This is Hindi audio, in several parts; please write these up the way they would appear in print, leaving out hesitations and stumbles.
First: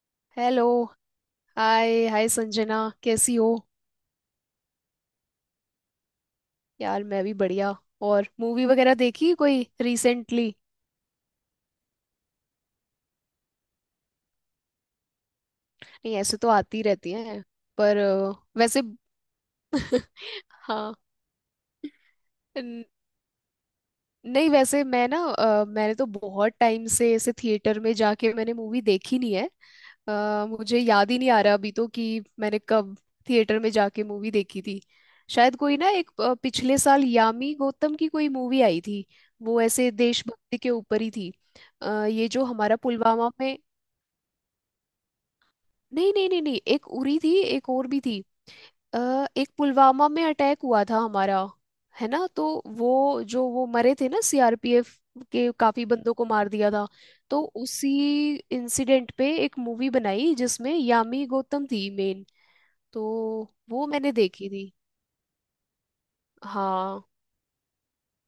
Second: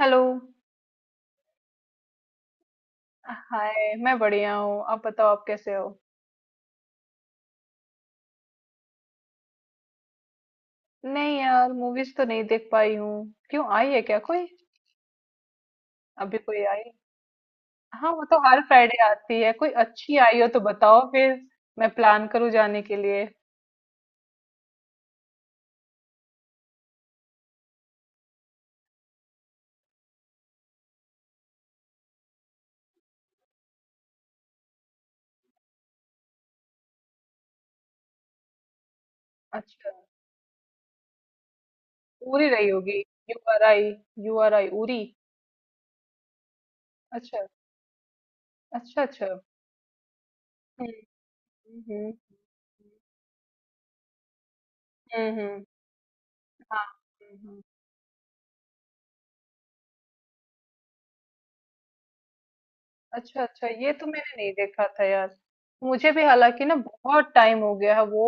Hello. Hello. Hi hi Sanjana, कैसी हो? हाय, मैं बढ़िया हूँ। आप बताओ, आप कैसे हो? यार मैं भी बढ़िया। और मूवी वगैरह देखी कोई रिसेंटली? नहीं यार, मूवीज तो नहीं देख पाई हूँ। क्यों, आई है क्या कोई? नहीं ऐसे अभी तो कोई आती आई? रहती हैं। पर हाँ, वो तो हर वैसे, फ्राइडे आती है। कोई अच्छी आई हो तो हाँ। बताओ फिर, मैं प्लान करूँ जाने के लिए। नहीं वैसे मैं ना मैंने तो बहुत टाइम से ऐसे थिएटर में जाके मैंने मूवी देखी नहीं है। मुझे याद ही नहीं आ रहा अभी तो कि मैंने कब थिएटर में जाके मूवी देखी थी। शायद कोई ना एक पिछले साल यामी गौतम की कोई मूवी आई थी। वो अच्छा, ऐसे देशभक्ति के ऊपर ही थी। ये जो उरी रही हमारा होगी। पुलवामा यू में, R I. U R I, Uri. नहीं नहीं नहीं नहीं, एक उरी थी अच्छा, एक और भी थी। अच्छा अच्छा। एक पुलवामा में अटैक हुआ हम्म था हमारा, है हम्म। ना? तो वो जो वो मरे थे ना, सीआरपीएफ हम्म के हम्म, काफी बंदों को मार दिया हाँ। था। हम्म, तो हम्म। उसी इंसिडेंट पे एक मूवी बनाई जिसमें यामी गौतम थी मेन। तो अच्छा अच्छा, वो ये तो मैंने मैंने देखी नहीं थी। देखा था यार। मुझे भी हालांकि ना हाँ, बहुत टाइम हो गया है। वो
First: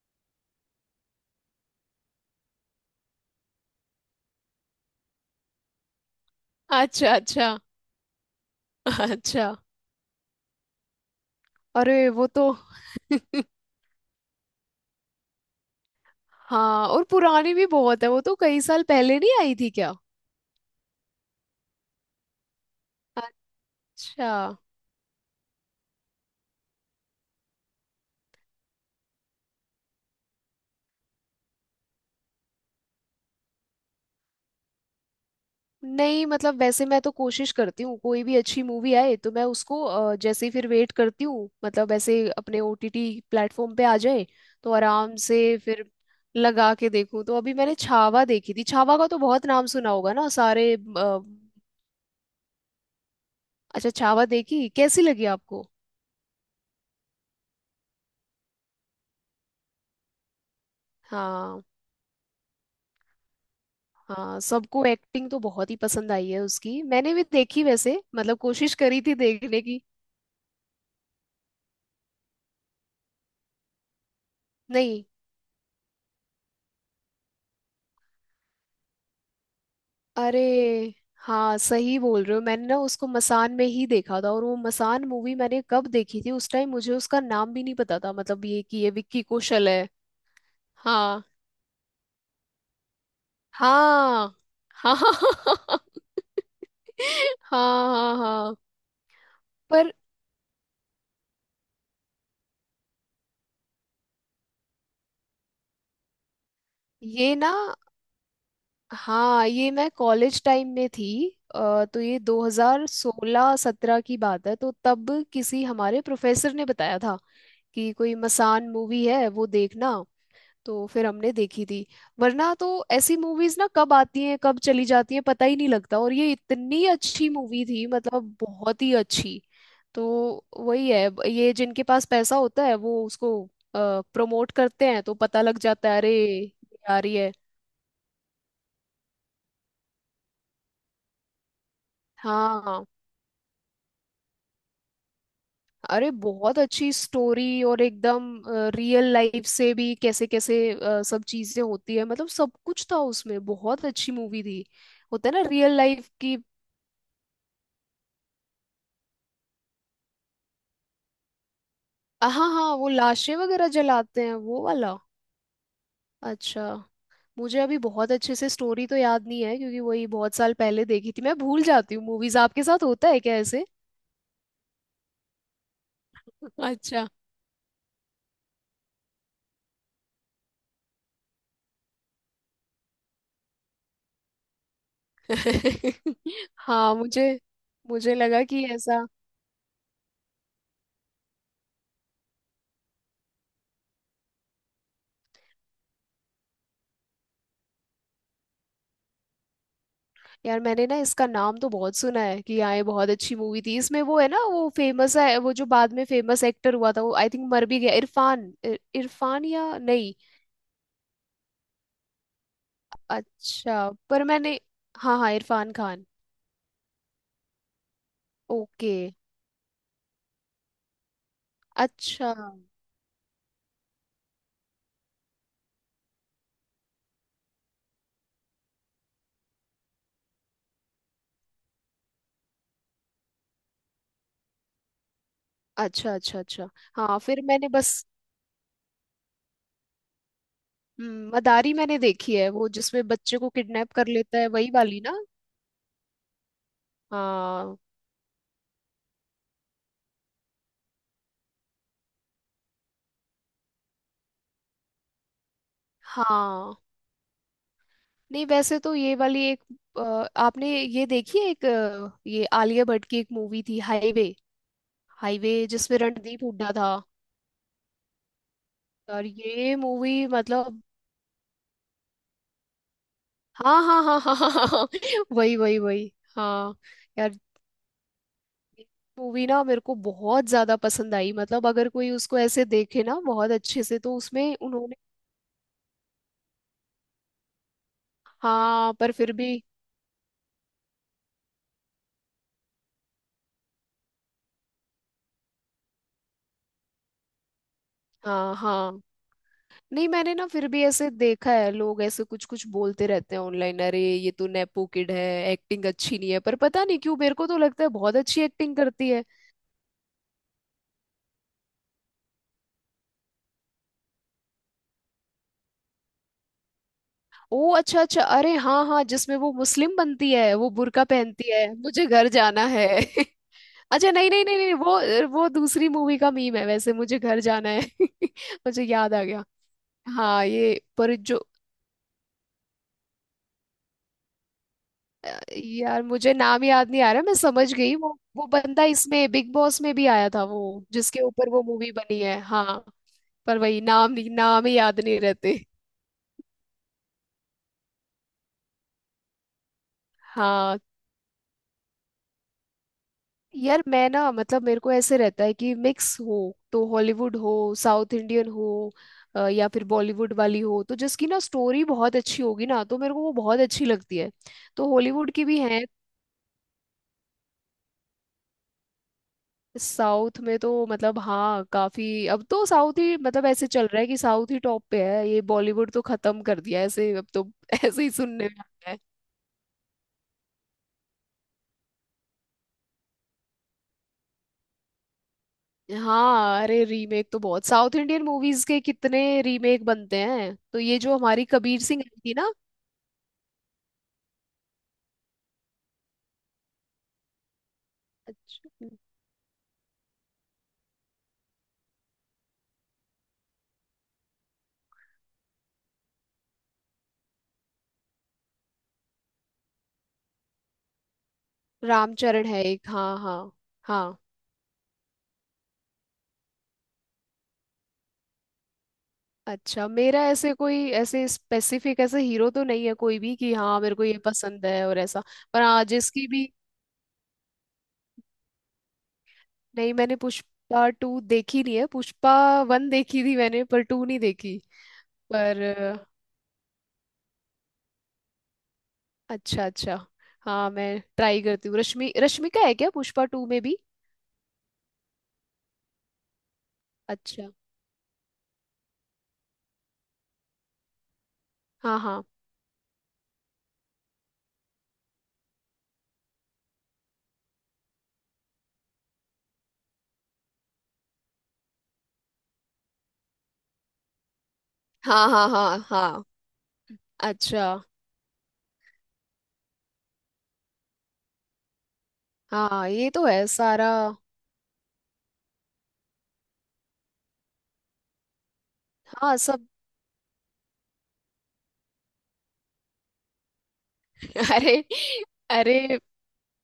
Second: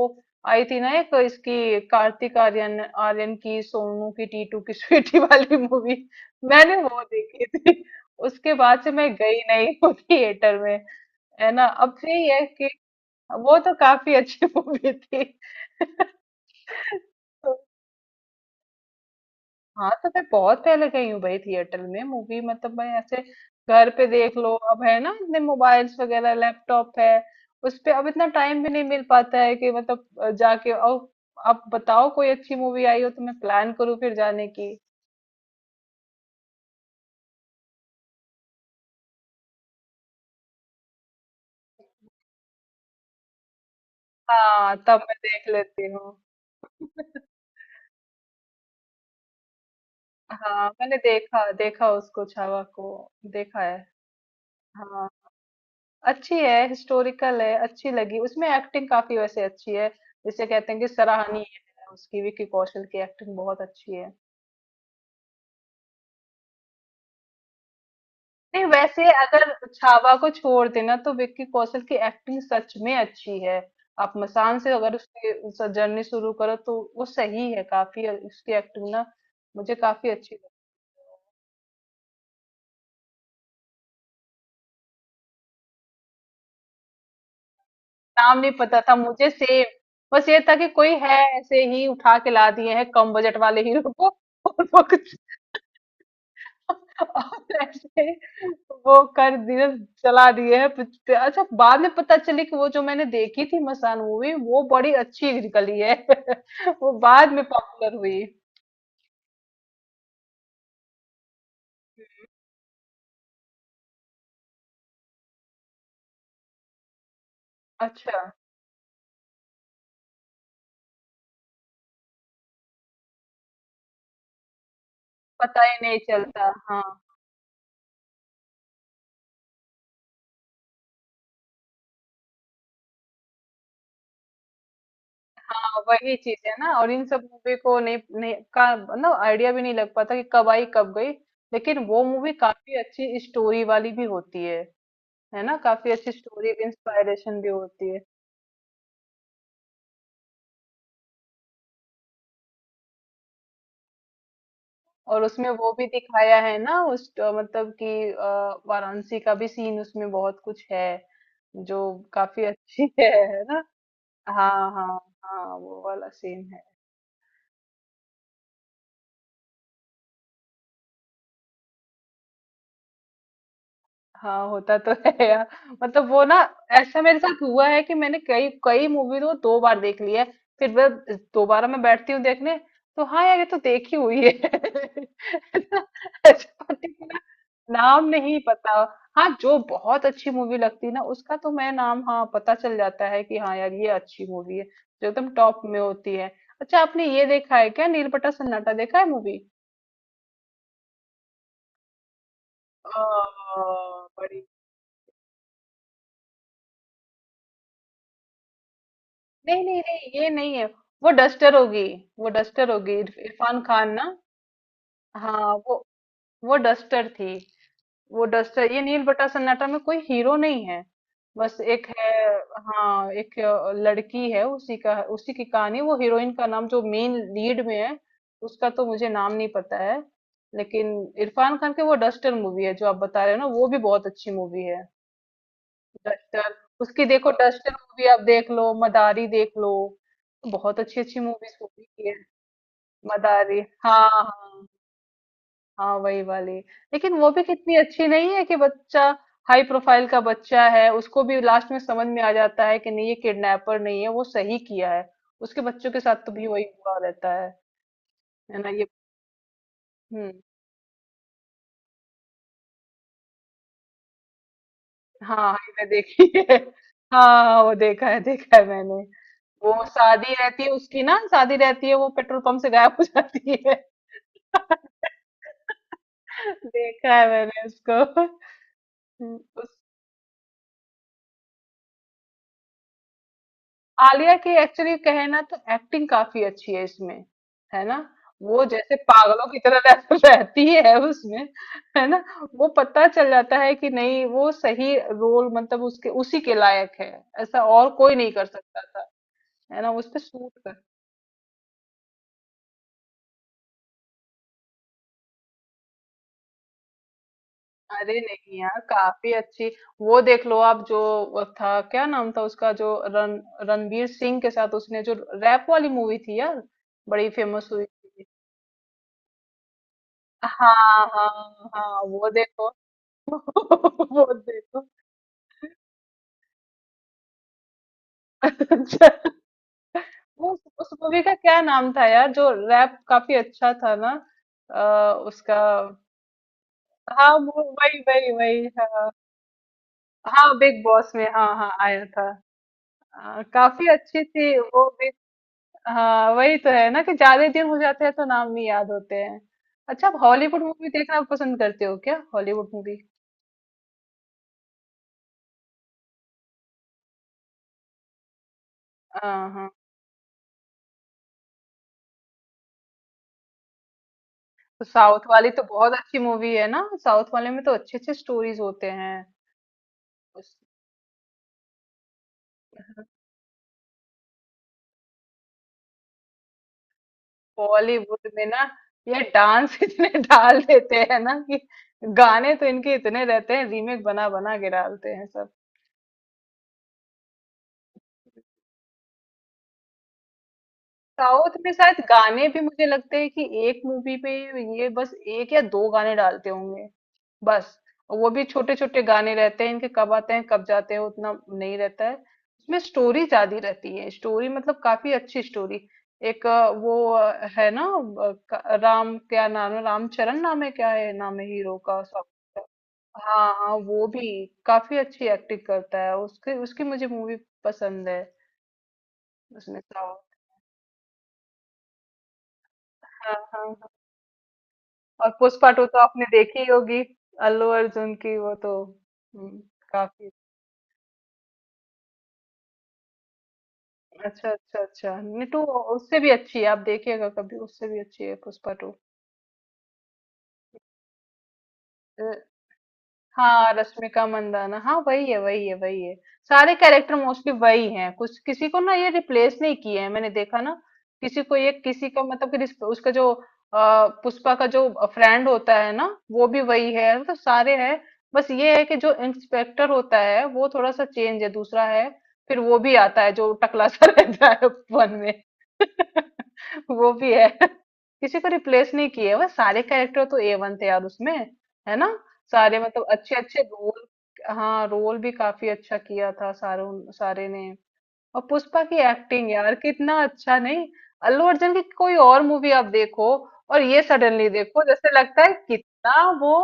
आई थी ना एक इसकी कार्तिक आर्यन आर्यन की, सोनू की टीटू की स्वीटी वाली मूवी। मैंने वो अच्छा देखी अच्छा थी। उसके बाद से मैं गई अच्छा। नहीं वो थिएटर में। है ना, अब अरे वो यही है तो कि वो तो काफी अच्छी मूवी थी। हाँ, और पुरानी तो भी बहुत है, वो तो कई साल पहले नहीं आई थी हाँ, क्या? तो मैं बहुत पहले गई हूँ भाई थिएटर में मूवी। मतलब मैं ऐसे घर पे अच्छा। देख लो अब, है ना, इतने मोबाइल्स वगैरह लैपटॉप है। उस पे अब इतना टाइम भी नहीं मिल पाता है कि मतलब जाके और। आप बताओ कोई अच्छी मूवी आई हो तो मैं प्लान करूँ फिर जाने की। नहीं मतलब वैसे मैं तो कोशिश करती हूँ कोई भी अच्छी मूवी आए तो मैं उसको जैसे ही फिर वेट करती हूँ मतलब ऐसे अपने ओटीटी प्लेटफॉर्म पे आ जाए तो हाँ तब मैं आराम देख से फिर लेती हूँ। लगा के देखूँ। तो अभी मैंने छावा देखी थी। छावा का तो बहुत नाम सुना होगा ना हाँ सारे मैंने देखा देखा उसको, छावा को देखा है। अच्छा, छावा देखी, कैसी हाँ लगी आपको? अच्छी है, हिस्टोरिकल है, अच्छी लगी। उसमें एक्टिंग काफी वैसे अच्छी है, जिसे कहते हैं कि सराहनीय हाँ है उसकी। विकी कौशल की एक्टिंग बहुत अच्छी है। हाँ, सबको एक्टिंग तो बहुत ही पसंद आई है उसकी, मैंने भी देखी वैसे मतलब, नहीं, कोशिश करी वैसे थी अगर देखने की। छावा को छोड़ देना तो विक्की कौशल की एक्टिंग सच में अच्छी है। आप मसान से अगर नहीं, उसकी जर्नी शुरू करो तो वो सही है काफी। और उसकी एक्टिंग ना मुझे काफी अच्छी अरे लगी। हाँ सही बोल रहे हो, मैंने ना उसको मसान में ही देखा था और वो मसान मूवी मैंने कब देखी थी उस टाइम मुझे उसका नाम भी नहीं पता था नाम मतलब नहीं ये कि पता ये था विक्की मुझे, सेम। कौशल है। बस ये था कि कोई है, हाँ ऐसे ही उठा के ला दिए हैं कम बजट वाले हीरो को हाँ हाँ हाँ हाँ हाँ ऐसे हाँ, हाँ, हाँ। वो कर दिए, पर चला दिए हैं पिक्चर। अच्छा, बाद में पता चली कि वो जो मैंने देखी थी मसान मूवी, वो बड़ी अच्छी निकली है। वो बाद ये में ना, पॉपुलर हुई। हाँ ये मैं कॉलेज टाइम में थी। तो ये 2016-17 की बात है, तो तब किसी हमारे प्रोफेसर ने बताया था कि कोई अच्छा। मसान मूवी है वो देखना। तो फिर हमने देखी थी। वरना तो ऐसी मूवीज ना कब आती हैं कब चली जाती हैं पता ही पता नहीं ही नहीं लगता, और ये चलता हाँ। इतनी अच्छी मूवी थी, मतलब बहुत ही अच्छी। तो वही है, ये जिनके पास पैसा होता है वो उसको प्रमोट करते हैं तो पता लग हाँ जाता है अरे वही चीज ये है ना, और आ इन रही सब है। मूवी को नहीं का ना आइडिया भी नहीं लग पाता कि कब आई कब गई। लेकिन वो मूवी काफी हाँ, अच्छी स्टोरी वाली भी होती है। है ना, काफी अरे अच्छी स्टोरी, बहुत अच्छी इंस्पायरेशन स्टोरी, भी और होती है। एकदम रियल लाइफ से भी कैसे कैसे सब चीजें होती है, मतलब सब कुछ था उसमें, बहुत अच्छी मूवी थी। और होता है उसमें ना वो रियल भी लाइफ की। दिखाया है ना उस मतलब कि वाराणसी का भी सीन। उसमें बहुत कुछ है जो हाँ काफी हाँ, अच्छी वो है लाशें है ना। वगैरह जलाते हैं वो हाँ वाला। हाँ, हाँ वो वाला सीन है। अच्छा। मुझे अभी बहुत अच्छे से स्टोरी तो याद नहीं है क्योंकि वही बहुत साल पहले देखी थी, मैं भूल जाती हूँ मूवीज, आपके साथ होता है क्या ऐसे? हाँ होता तो है यार। मतलब वो ना, ऐसा अच्छा। मेरे साथ हुआ है कि मैंने कई कई मूवी तो दो बार देख ली है। फिर मैं दोबारा मैं बैठती हूँ देखने, तो हाँ यार ये तो देखी हुई है। ऐसा हाँ particular मुझे, नाम मुझे नहीं लगा कि पता। ऐसा, हाँ जो बहुत अच्छी मूवी लगती है ना उसका तो मैं नाम, हाँ, पता चल जाता है कि हाँ यार ये अच्छी मूवी है, जो एकदम टॉप में होती है। अच्छा, आपने ये देखा है क्या, नीलबटा सन्नाटा देखा है मूवी? यार मैंने ना इसका नाम तो बहुत सुना है कि हाँ ये बहुत अच्छी मूवी आ, थी इसमें वो है बड़ी, ना, वो फेमस है वो जो बाद में फेमस एक्टर हुआ था, वो आई थिंक मर भी गया, इरफान इरफान नहीं या नहीं, नहीं? नहीं ये नहीं है। वो डस्टर होगी। वो डस्टर होगी, इरफान अच्छा खान ना। पर मैंने, हाँ हाँ हाँ इरफान खान। वो डस्टर थी। वो डस्टर, ये ओके। नील बट्टा सन्नाटा में कोई हीरो नहीं है। बस एक है। अच्छा हाँ एक लड़की है, उसी का उसी की कहानी। वो हीरोइन का नाम जो मेन लीड में है उसका तो मुझे नाम नहीं पता है। लेकिन इरफान खान की वो डस्टर मूवी है जो आप बता रहे हो ना, वो भी बहुत अच्छी मूवी है, अच्छा अच्छा। डस्टर। अच्छा। उसकी हाँ देखो फिर मैंने डस्टर बस मूवी आप देख लो, मदारी देख लो। बहुत अच्छी अच्छी मूवीज मदारी मूवी मैंने की है। देखी है, वो जिसमें बच्चे को मदारी, किडनैप कर हाँ लेता है हाँ, वही वाली ना? हाँ वही वाली। लेकिन वो भी कितनी हाँ अच्छी नहीं है कि बच्चा हाई प्रोफाइल का बच्चा है, उसको भी लास्ट में समझ में आ जाता है कि नहीं ये किडनैपर नहीं है, वो सही किया है। उसके बच्चों के साथ तो भी वही हाँ। हुआ रहता है। नहीं है ना वैसे ये। तो ये वाली एक अ, हम्म। आपने ये देखी है एक ये आलिया भट्ट की एक मूवी थी हाईवे, हाँ हाईवे हाँ, ये मैं जिसमें देखी रणदीप है। हुड्डा था। हाँ हाँ, हाँ, वो देखा है मैंने। और ये वो मूवी शादी रहती है मतलब, उसकी ना, शादी रहती है, वो पेट्रोल पंप से गायब हो जाती है। हाँ हाँ हाँ हाँ हाँ हाँ, हाँ, वही वही वही हाँ। देखा है यार मैंने उसको। हम्म, मूवी ना मेरे को बहुत ज्यादा पसंद आई, मतलब अगर कोई उसको ऐसे देखे ना बहुत अच्छे से तो आलिया की उसमें उन्होंने, एक्चुअली कहे ना तो एक्टिंग काफी अच्छी है इसमें, है ना। वो हाँ जैसे पर फिर पागलों की भी, तरह रहती है उसमें, है ना। वो पता चल जाता है कि नहीं वो सही रोल, मतलब उसके उसी के लायक है। ऐसा और कोई नहीं कर हाँ सकता हाँ। था, है ना नहीं उस पे मैंने ना सूट फिर कर। भी ऐसे देखा है, लोग ऐसे कुछ कुछ बोलते रहते हैं ऑनलाइन अरे ये तो नेपो किड है, एक्टिंग अच्छी नहीं है, पर पता नहीं क्यों मेरे को तो लगता है बहुत अरे अच्छी नहीं एक्टिंग यार, करती है। काफी अच्छी। वो देख लो आप, जो वो था क्या नाम था उसका, जो रण, रणवीर सिंह के साथ उसने जो रैप वाली मूवी थी यार, बड़ी ओ फेमस हुई अच्छा अच्छा, थी। अरे हाँ हाँ, जिसमें वो मुस्लिम बनती है वो बुर्का हाँ पहनती है, हाँ, हाँ मुझे घर वो जाना देखो। है अच्छा नहीं बहुत नहीं नहीं नहीं, देखो। वो वो दूसरी मूवी का मीम है वैसे, मुझे घर जाना है मुझे अच्छा, याद आ गया। हाँ ये उस पर मूवी का जो क्या नाम था यार, जो रैप काफी अच्छा था ना? आ, अ, उसका। यार मुझे नाम याद नहीं आ रहा, हाँ मैं वो समझ गई वही वही वो वही बंदा हाँ। इसमें बिग बॉस में भी आया था, हाँ वो बिग बॉस जिसके में, हाँ ऊपर वो हाँ मूवी आया बनी था। है हाँ। आ, पर वही काफी नाम अच्छी थी नाम ही वो याद भी। नहीं रहते। हाँ वही तो है ना कि ज्यादा दिन हो जाते हैं तो नाम नहीं याद होते हैं। अच्छा, आप हॉलीवुड हाँ मूवी देखना पसंद करते हो क्या, हॉलीवुड मूवी? यार मैं ना मतलब मेरे को ऐसे रहता है कि मिक्स हो, तो हॉलीवुड हो, साउथ इंडियन हो, हाँ हाँ, या फिर बॉलीवुड वाली हो, तो जिसकी ना स्टोरी बहुत अच्छी होगी ना तो मेरे को वो बहुत अच्छी लगती है। तो तो साउथ हॉलीवुड की वाली भी तो है। बहुत अच्छी मूवी है ना। साउथ वाले में तो अच्छे अच्छे स्टोरीज होते हैं। साउथ में तो मतलब हाँ काफी, अब तो साउथ ही मतलब ऐसे चल रहा है कि साउथ ही टॉप पे है, ये बॉलीवुड तो खत्म कर दिया है ऐसे अब तो ऐसे ही बॉलीवुड में सुनने में ना आता है। ये डांस इतने डाल देते हैं ना कि, गाने तो इनके इतने रहते हैं, रीमेक बना बना के डालते हैं सब। हाँ अरे रीमेक तो बहुत, साउथ इंडियन मूवीज के कितने रीमेक बनते हैं, तो ये जो हमारी साउथ में कबीर शायद सिंह आई थी गाने ना। भी मुझे लगते हैं कि एक मूवी में ये बस एक या दो गाने डालते होंगे बस। वो भी छोटे अच्छा। छोटे गाने रहते हैं इनके, कब आते हैं कब जाते हैं उतना नहीं रहता है। उसमें स्टोरी ज्यादा रहती है, स्टोरी मतलब काफी अच्छी स्टोरी। एक वो है ना, राम क्या नाम है, रामचरण नाम है क्या है नाम है हीरो का। रामचरण है एक, हाँ हाँ हाँ हाँ, वो हाँ। भी काफी अच्छी एक्टिंग करता है। उसके उसकी मुझे मूवी पसंद है। उसमें अच्छा तो मेरा ऐसे कोई ऐसे स्पेसिफिक ऐसे हीरो तो नहीं है कोई हाँ भी कि हाँ हाँ हाँ। मेरे को ये पसंद है और ऐसा, और पर पुष्पा टू हाँ तो आपने जिसकी भी, देखी होगी, अल्लू अर्जुन की? वो तो हम्म, नहीं मैंने काफी। पुष्पा टू देखी नहीं है, पुष्पा वन देखी थी मैंने पर टू नहीं अच्छा देखी। अच्छा अच्छा, नहीं तो पर उससे भी अच्छी है, आप देखिएगा कभी, उससे भी अच्छी है पुष्पा अच्छा अच्छा। हाँ मैं ट्राई करती हूँ। टू। रश्मिका है क्या पुष्पा टू में हाँ भी? रश्मिका मंदाना, हाँ वही है वही है। सारे कैरेक्टर अच्छा। मोस्टली वही हैं, कुछ किसी को ना ये रिप्लेस नहीं किए हैं, मैंने देखा ना। किसी को ये हाँ किसी का हाँ मतलब कि उसका जो पुष्पा का जो फ्रेंड होता है ना, वो भी वही है, मतलब सारे हैं। बस ये है कि जो इंस्पेक्टर होता है वो थोड़ा सा चेंज है, दूसरा है। फिर वो भी आता है जो टकला सा रहता है वन हाँ में। हाँ हाँ हाँ वो भी है, अच्छा। किसी को रिप्लेस नहीं किए। बस सारे कैरेक्टर तो ए वन थे यार उसमें, है ना। सारे हाँ मतलब ये तो अच्छे है अच्छे सारा। रोल। हाँ रोल भी काफी अच्छा किया था सारों सारे ने। और पुष्पा की हाँ एक्टिंग सब यार, कितना अच्छा नहीं। अल्लू अर्जुन की कोई और मूवी आप देखो और ये सडनली देखो अरे जैसे लगता है अरे, कितना वो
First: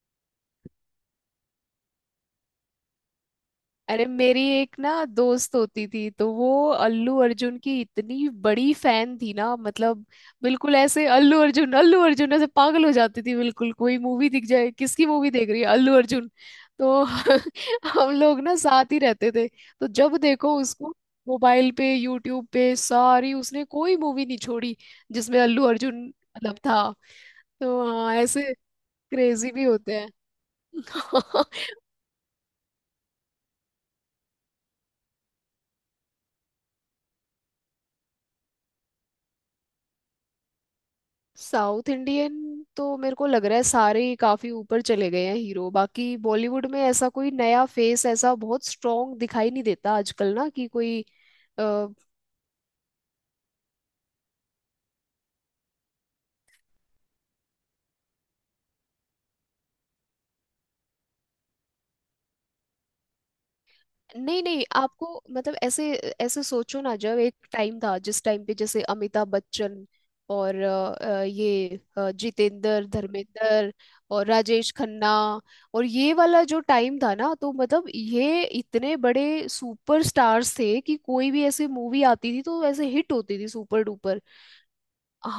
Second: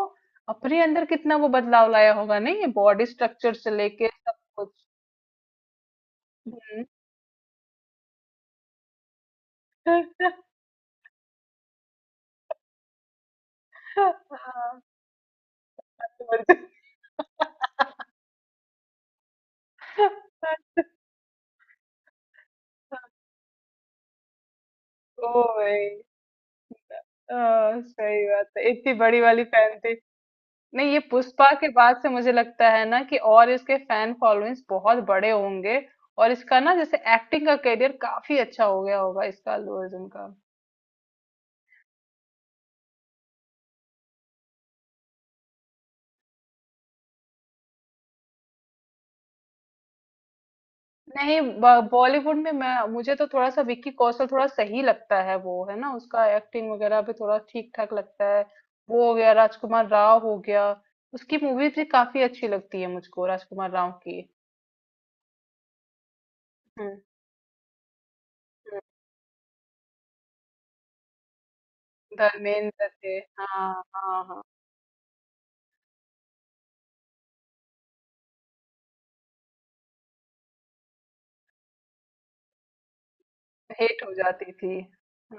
अपने अंदर कितना वो बदलाव लाया होगा। नहीं ये बॉडी स्ट्रक्चर से अरे लेके सब मेरी कुछ। एक ना दोस्त होती थी तो वो हम्म। अल्लू अर्जुन की इतनी बड़ी फैन थी ना मतलब, बिल्कुल ऐसे अल्लू अर्जुन अल्लू अर्जुन, ऐसे पागल हो जाती थी बिल्कुल, कोई मूवी दिख जाए हाँ, किसकी मूवी देख रही है, अल्लू अर्जुन। अर्जुन। तो हम लोग ना साथ ही रहते थे तो जब देखो उसको, मोबाइल पे यूट्यूब पे, सारी उसने कोई मूवी नहीं छोड़ी जिसमें ओ अल्लू भाई, अर्जुन मतलब था। आ, तो हाँ सही बात ऐसे है, इतनी बड़ी वाली क्रेजी भी फैन थी। होते हैं नहीं ये पुष्पा के बाद से मुझे लगता है ना कि और इसके फैन फॉलोइंग्स बहुत बड़े होंगे और इसका ना जैसे एक्टिंग का करियर काफी अच्छा हो गया होगा इसका, अल्लू अर्जुन का। साउथ इंडियन तो मेरे को लग रहा है सारे ही काफी ऊपर चले गए हैं हीरो, बाकी बॉलीवुड में ऐसा कोई नया फेस ऐसा बहुत स्ट्रॉन्ग दिखाई नहीं देता आजकल ना कि कोई, नहीं बॉलीवुड में मैं मुझे तो थोड़ा सा विक्की कौशल थोड़ा सही लगता है वो, है ना। उसका एक्टिंग वगैरह भी थोड़ा ठीक ठाक लगता है। वो हो गया, राजकुमार राव हो गया। उसकी मूवीज भी काफी अच्छी लगती है मुझको, राजकुमार राव की। नहीं नहीं आपको, मतलब ऐसे ऐसे सोचो ना हम्म। जब एक टाइम था जिस टाइम पे हम्म, जैसे अमिताभ बच्चन और ये जितेंद्र धर्मेंद्र थे, हाँ धर्मेंद्र हाँ और हाँ। राजेश खन्ना और ये वाला जो टाइम था ना, तो मतलब ये इतने बड़े सुपर स्टार्स थे कि कोई भी ऐसी मूवी आती थी तो ऐसे हिट होती थी सुपर हिट हो डुपर। जाती थी।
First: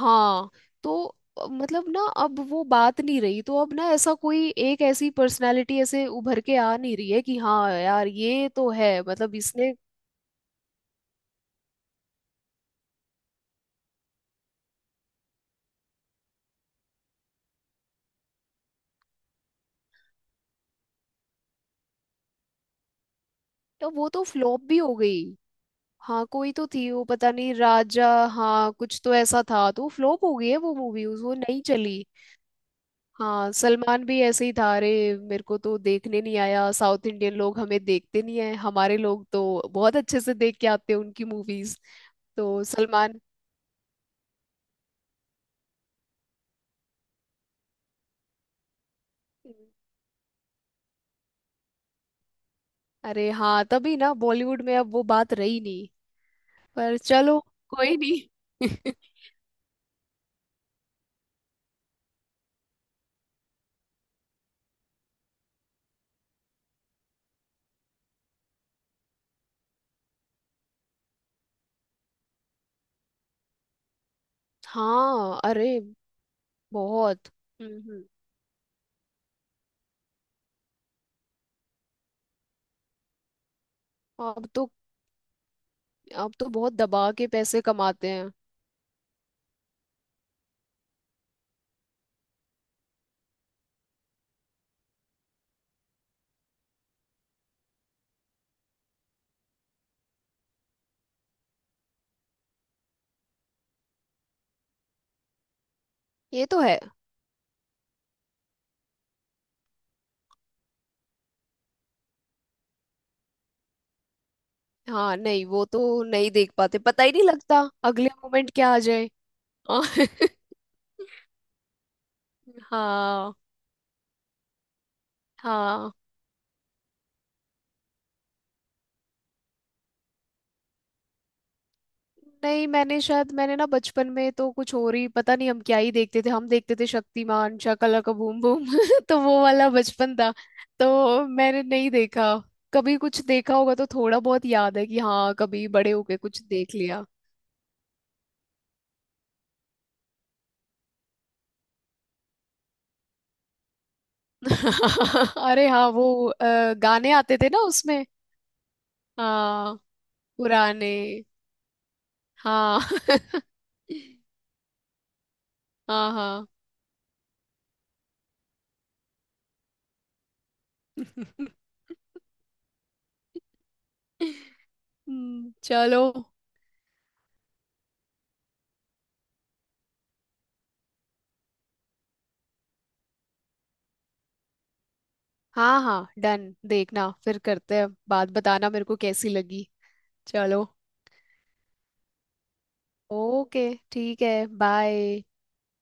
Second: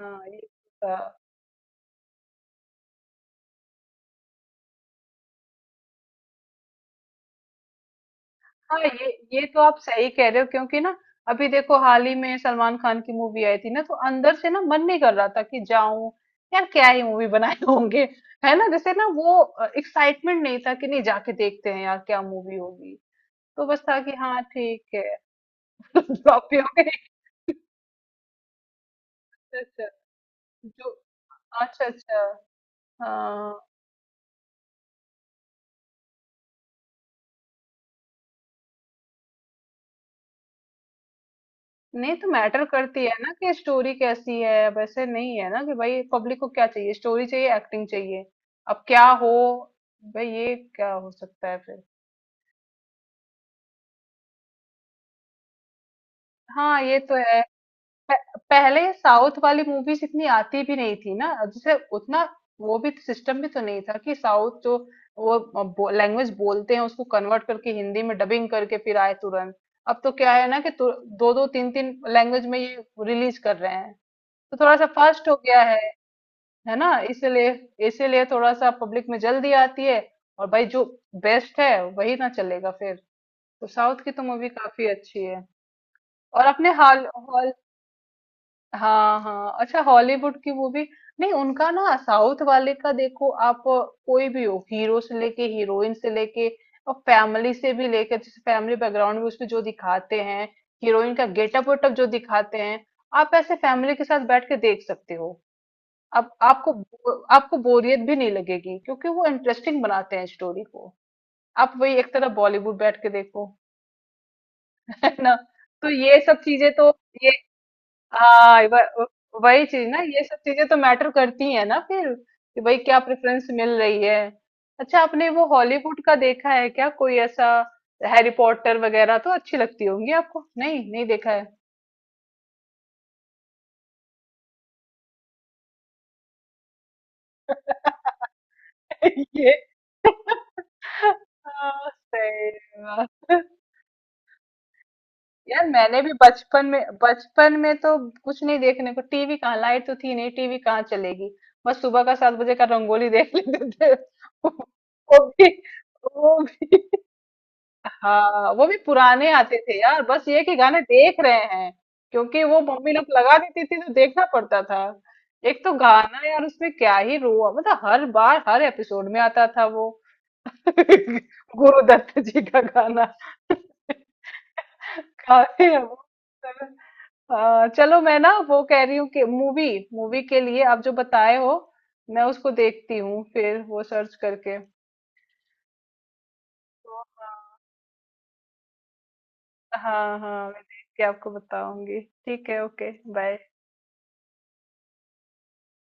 हाँ ये तो था। मतलब ना अब वो बात नहीं रही, तो अब ना ऐसा कोई एक ऐसी पर्सनालिटी ऐसे उभर के आ नहीं रही है कि हाँ यार ये तो हाँ है ये मतलब ये तो इसने, आप सही कह रहे हो, क्योंकि ना अभी देखो हाल ही में सलमान खान की मूवी आई थी ना, तो अंदर से ना मन नहीं कर रहा था कि जाऊं, यार क्या ही मूवी बनाए होंगे। है ना, जैसे ना वो एक्साइटमेंट नहीं था कि नहीं जाके देखते हैं यार क्या मूवी होगी। तो बस तो था वो कि तो हाँ फ्लॉप भी ठीक हो है। गई। हाँ कोई फ्लॉपी तो हो थी गई। वो पता नहीं राजा, हाँ कुछ तो ऐसा अच्छा था, तो अच्छा, फ्लॉप हो गई है वो जो, मूवी वो नहीं अच्छा चली। अच्छा, हाँ हाँ। सलमान भी ऐसे ही था अरे, मेरे को तो देखने नहीं आया, साउथ इंडियन लोग हमें देखते नहीं है, हमारे लोग तो बहुत अच्छे से देख के आते हैं उनकी मूवीज, नहीं तो तो मैटर करती है सलमान, ना कि स्टोरी कैसी है। वैसे नहीं है ना कि भाई पब्लिक को क्या चाहिए, स्टोरी चाहिए, एक्टिंग चाहिए। अब क्या हो भाई, ये क्या हो सकता है फिर। अरे हाँ, तभी ना बॉलीवुड में अब वो बात रही नहीं। हाँ पर ये तो चलो है। कोई नहीं। पहले साउथ वाली मूवीज इतनी आती भी नहीं थी ना जैसे उतना। वो भी सिस्टम भी तो नहीं था कि साउथ जो वो लैंग्वेज बोलते हैं उसको कन्वर्ट करके हिंदी में डबिंग करके फिर आए तुरंत। अब तो क्या है ना, कि दो दो तीन तीन लैंग्वेज में ये रिलीज कर रहे हैं, तो थोड़ा सा फास्ट हो हाँ गया अरे है ना। बहुत, इसीलिए हम्म हम्म। इसीलिए थोड़ा सा पब्लिक में जल्दी आती है। और भाई जो बेस्ट है वही ना चलेगा फिर। तो साउथ की तो मूवी अब तो, काफी अच्छी है। अब और तो अपने बहुत हॉल दबा के हॉल, पैसे कमाते हैं। हाँ हाँ, अच्छा हॉलीवुड की मूवी। नहीं उनका ना साउथ वाले का देखो, आप कोई भी हो, हीरो से लेके हीरोइन से लेके और फैमिली से भी लेकर। जैसे फैमिली बैकग्राउंड में उसमें जो दिखाते हैं, हीरोइन का गेटअप वेटअप जो दिखाते हैं, आप ऐसे फैमिली के साथ बैठ के देख सकते हो। अब ये तो आपको है। आपको बोरियत भी नहीं लगेगी, क्योंकि वो इंटरेस्टिंग बनाते हैं स्टोरी को। आप वही एक तरह बॉलीवुड बैठ के देखो। है हाँ ना, नहीं वो तो तो ये नहीं सब देख चीजें पाते, तो पता ही नहीं ये, लगता अगले मोमेंट हाँ क्या आ जाए। वही हाँ चीज ना, ये सब चीजें तो मैटर करती है ना फिर, कि भाई क्या हाँ प्रेफरेंस मिल रही है। अच्छा, आपने वो हाँ, हॉलीवुड का देखा है क्या कोई ऐसा, हैरी पॉटर वगैरह तो अच्छी लगती होंगी आपको? नहीं नहीं देखा है। नहीं मैंने शायद, मैंने ना बचपन में तो कुछ और ही पता नहीं, हम क्या ही देखते थे, हम देखते थे शक्तिमान, शाकाला का बूम बूम तो वो ये। वाला बचपन था। तो मैंने हाँ, नहीं देखा, सही कभी कुछ बात। देखा होगा तो थोड़ा बहुत याद है कि हाँ कभी यार बड़े मैंने भी होके कुछ बचपन देख में, लिया। बचपन में तो कुछ नहीं देखने को, टीवी कहाँ, लाइट तो थी नहीं, टीवी कहाँ चलेगी। बस सुबह का 7 बजे का रंगोली देख लेते थे वो भी। अरे हाँ वो वो भी गाने आते थे ना उसमें, हाँ वो भी पुराने आते हाँ थे यार, बस ये कि गाने पुराने। देख रहे हैं क्योंकि वो हाँ मम्मी लोग लगा देती थी तो देखना पड़ता था। एक तो हाँ गाना यार हाँ उसमें क्या ही रो, मतलब हर बार हर एपिसोड में आता था वो। गुरुदत्त जी का गाना। काफी है वो। चलो। चलो मैं ना वो कह रही हूँ कि मूवी, मूवी के लिए आप जो बताए हो मैं उसको देखती हूँ फिर, वो सर्च करके। हाँ हाँ डन, देखना फिर करते हैं बात, बताना मेरे को कैसी लगी। हाँ हाँ, मैं चलो देख के आपको बताऊंगी। ठीक है, ओके बाय। ओके, ठीक है बाय।